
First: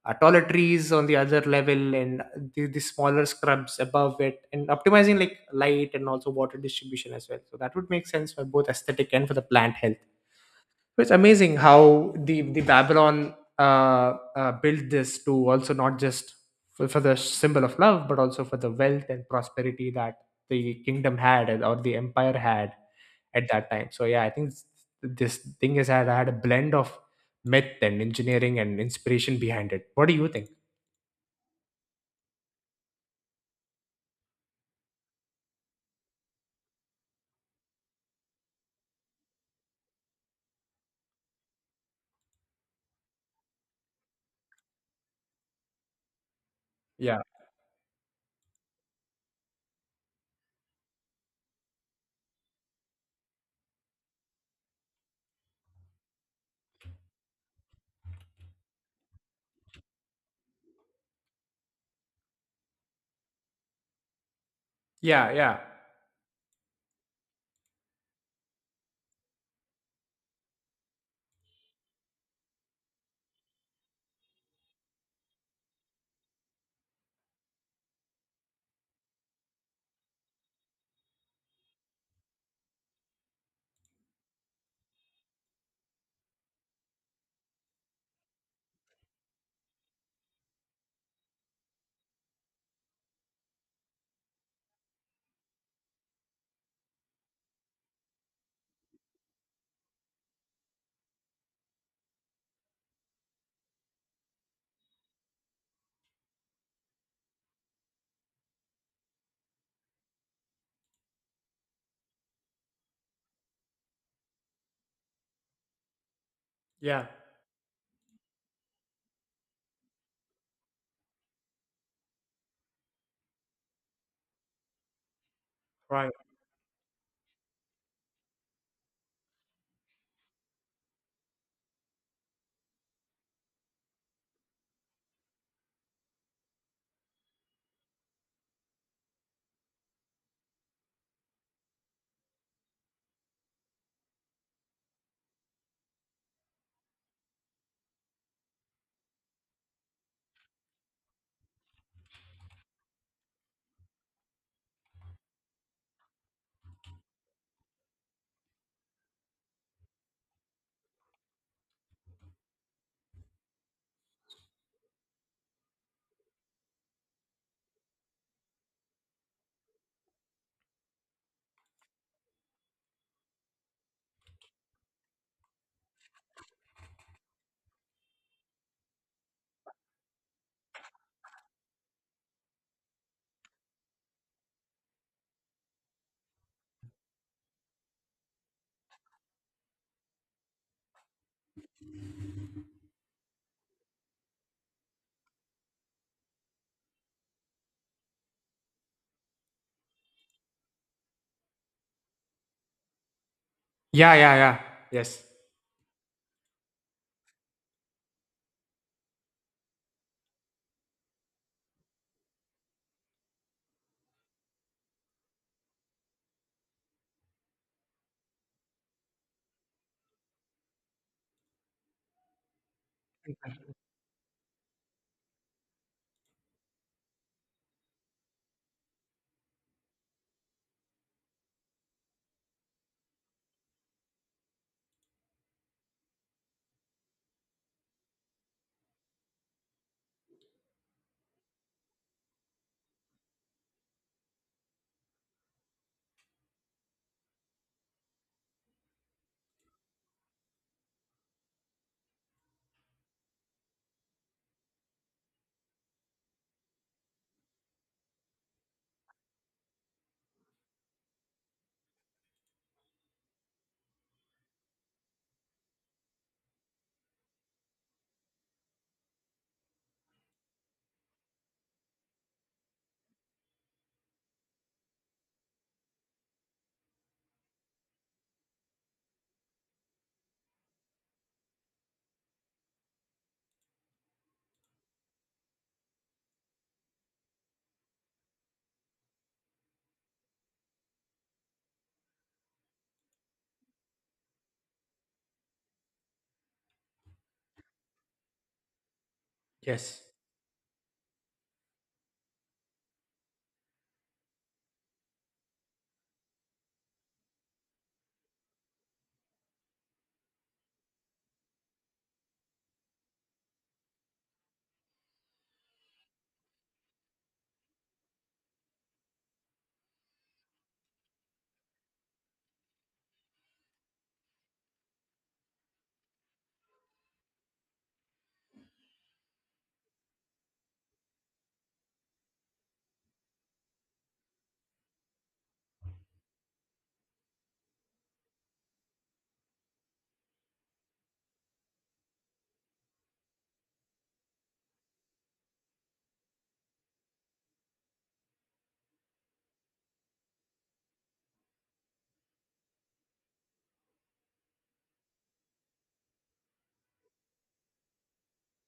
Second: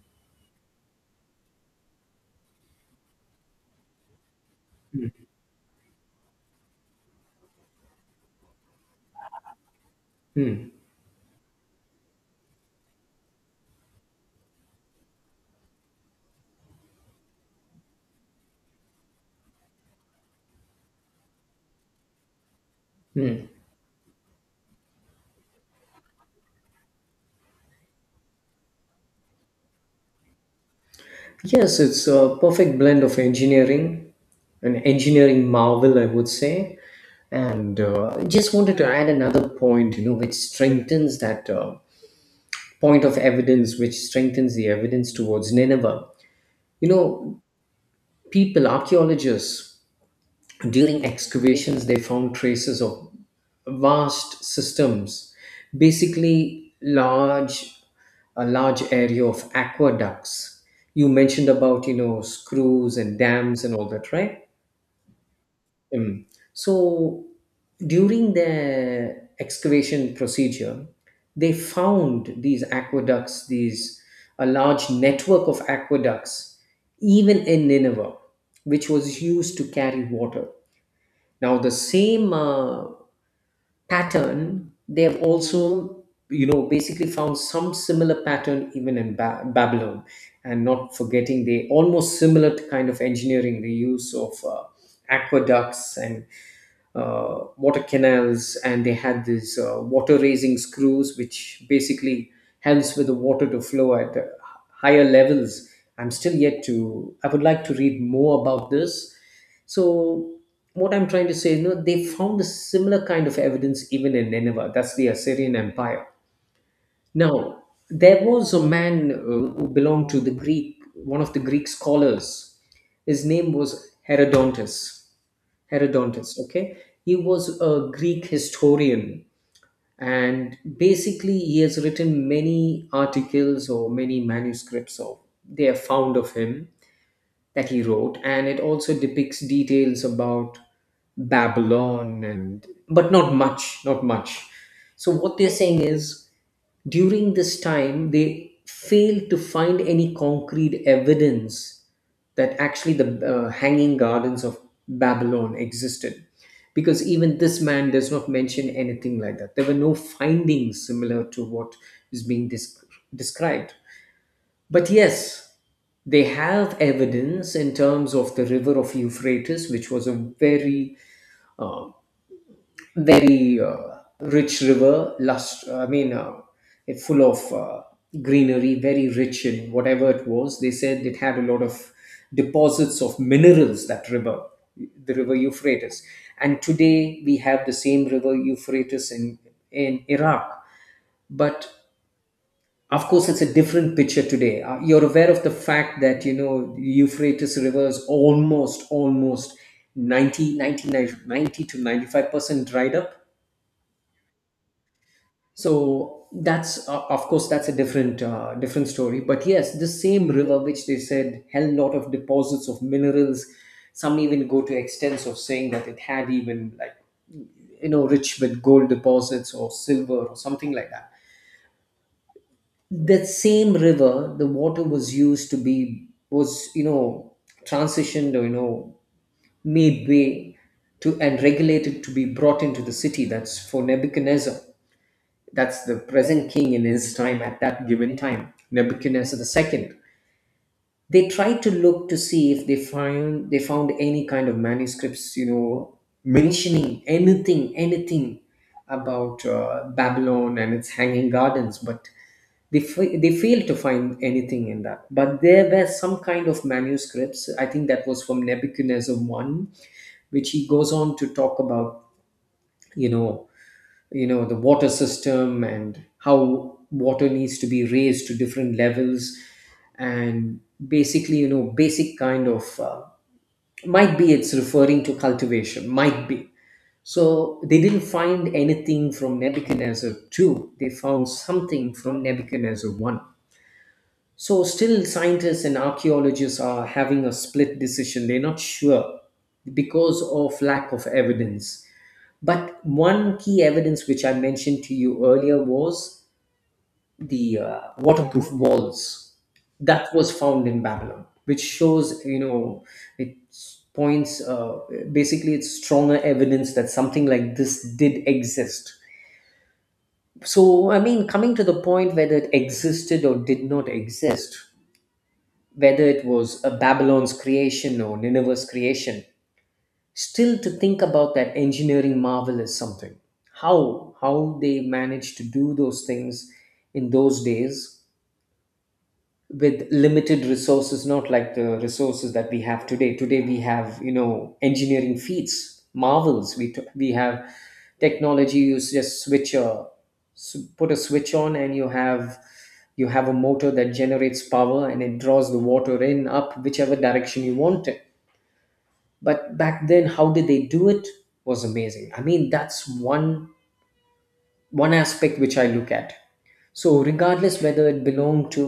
Speaker 2: uh, taller trees on the other level, and the, the smaller scrubs above it, and optimizing like light and also water distribution as well. So that would make sense for both aesthetic and for the plant health.
Speaker 1: Mm.
Speaker 2: So it's amazing how the the Babylon uh, uh, built this to also not just for, for the symbol of love, but also for the wealth and prosperity that the kingdom had, and- or the empire had at
Speaker 1: Mm.
Speaker 2: that time. So yeah, I think s- this thing has had, had a blend of myth and engineering and inspiration behind it. What do you think?
Speaker 1: Yes, it's a perfect blend of engineering, an engineering marvel, I would say. And uh, just wanted to add another point, you know, which strengthens that uh, point of evidence, which strengthens the evidence towards Nineveh. You
Speaker 2: Yeah,
Speaker 1: know, people, archaeologists, during excavations, they found traces of vast systems, basically large a large area of aqueducts. You mentioned about you know screws and dams and all that, right?
Speaker 2: yeah, yeah,
Speaker 1: Mm. So during the excavation procedure, they found these aqueducts, these a large network of aqueducts, even in Nineveh, which was used to carry water. Now the same uh, pattern they've also you know basically found some similar pattern even in ba- Babylon, and not forgetting the almost similar to kind of engineering, the use of uh, aqueducts and uh, water canals, and they had these uh, water raising screws which basically helps with the water to flow at uh, higher levels. I'm still yet to I would like to read more about this. So what I'm trying to say, you know they found a similar kind of evidence even in Nineveh, that's the Assyrian Empire.
Speaker 2: yeah.
Speaker 1: Now there was a man uh, who belonged to the greek one of the Greek scholars. His name was Herodotus.
Speaker 2: Right.
Speaker 1: Herodotus, okay? He was a Greek historian, and basically he has written many articles or many manuscripts of, they are found of him, that he wrote, and it also depicts details about Babylon. And but not much, not much. So what they're saying is, during this time, they failed to find any concrete evidence that actually the uh, hanging gardens of Babylon existed. Because even this man does not mention anything like that. There were no findings similar to what is being dis- described. But yes, they have evidence in terms of the river of Euphrates, which was a very uh, very uh, rich river, lust uh, I mean uh, it full of uh, greenery, very rich in whatever it was. They said it had a lot of deposits of minerals, that river, the river Euphrates. And today we have the same river Euphrates in in Iraq. But of course it's a different picture today. Uh, you're aware of the fact that you know Euphrates river is almost almost 90 ninety, ninety to ninety-five percent dried up.
Speaker 2: Yeah, yeah, yeah. Yes,
Speaker 1: So that's uh, of course that's a different uh, different story. But yes, the same river which they said held lot of deposits of minerals. Some even go to extents of saying that it had even like, you know rich with gold deposits or silver or something like that. That same river, the water was used to be was, you know transitioned or, you know made way to and regulated to be brought into the city. That's for Nebuchadnezzar, that's the present king in his time, at that given time, Nebuchadnezzar the second. They tried to look to see if they find, they found any kind of manuscripts, you know, mentioning anything, anything about uh, Babylon and its hanging gardens, but they, fa- they failed to find anything in that. But there were some kind of manuscripts. I think that was from Nebuchadnezzar one, which he goes on to talk about. You know, you know the water system and how water needs to be raised to different levels, and basically you know basic kind of uh, might be it's referring to cultivation, might be. So they didn't find anything from Nebuchadnezzar two, they found something from Nebuchadnezzar one. So still scientists and archaeologists are having a split decision, they're not sure because of lack of evidence. But one key evidence which I mentioned to you earlier was the uh, waterproof walls
Speaker 2: yes.
Speaker 1: that was found in Babylon, which shows, you know, it points, uh, basically, it's stronger evidence that something like this did exist. So, I mean, coming to the point whether it existed or did not exist, whether it was a Babylon's creation or Nineveh's creation, still, to think about that engineering marvel is something. How how they managed to do those things in those days with limited resources, not like the resources that we have today. Today we have, you know engineering feats, marvels. We t- we have technology. You s- just switch a s- put a switch on, and you have you have a motor that generates power, and it draws the water in up whichever direction you want it. But back then, how did they do it? Was amazing. I mean, that's one one aspect which I look at. So regardless whether it belonged to,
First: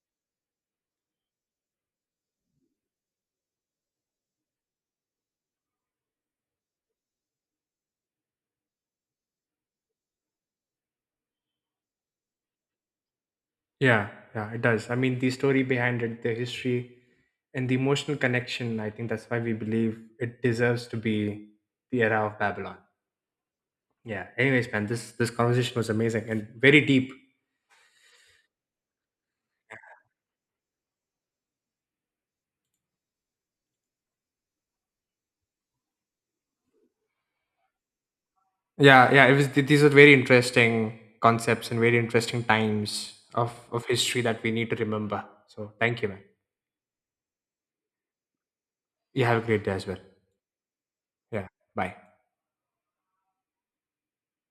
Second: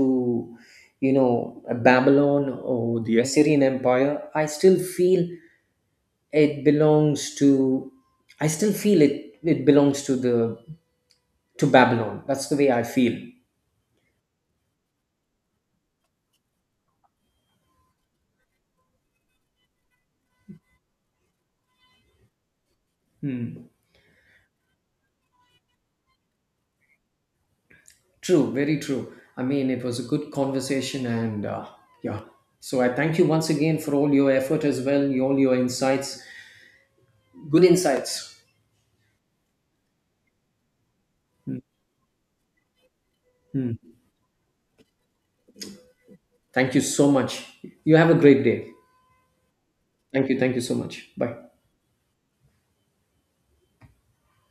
Speaker 1: you know Babylon or the Assyrian Empire, i still feel it belongs to I still feel it it belongs to the to Babylon. That's the way I feel.
Speaker 2: Yeah, yeah, it does. I mean, the story behind it, the history, and the emotional connection, I think that's why we believe it deserves to be the era of Babylon.
Speaker 1: Hmm.
Speaker 2: Yeah. Anyways, man, this this conversation was amazing and very deep.
Speaker 1: True, very true. I mean, it was a good conversation, and uh, yeah. So I thank you once again for all your effort as well, all your insights. Good insights.
Speaker 2: Yeah, yeah. It was. th- These are very interesting concepts and very interesting times of
Speaker 1: Hmm.
Speaker 2: of history that we need to remember. So thank you, man.
Speaker 1: Thank you so much. You have a great day.
Speaker 2: You have a great day as well.
Speaker 1: Thank you. Thank you so much. Bye.
Speaker 2: Yeah. Bye.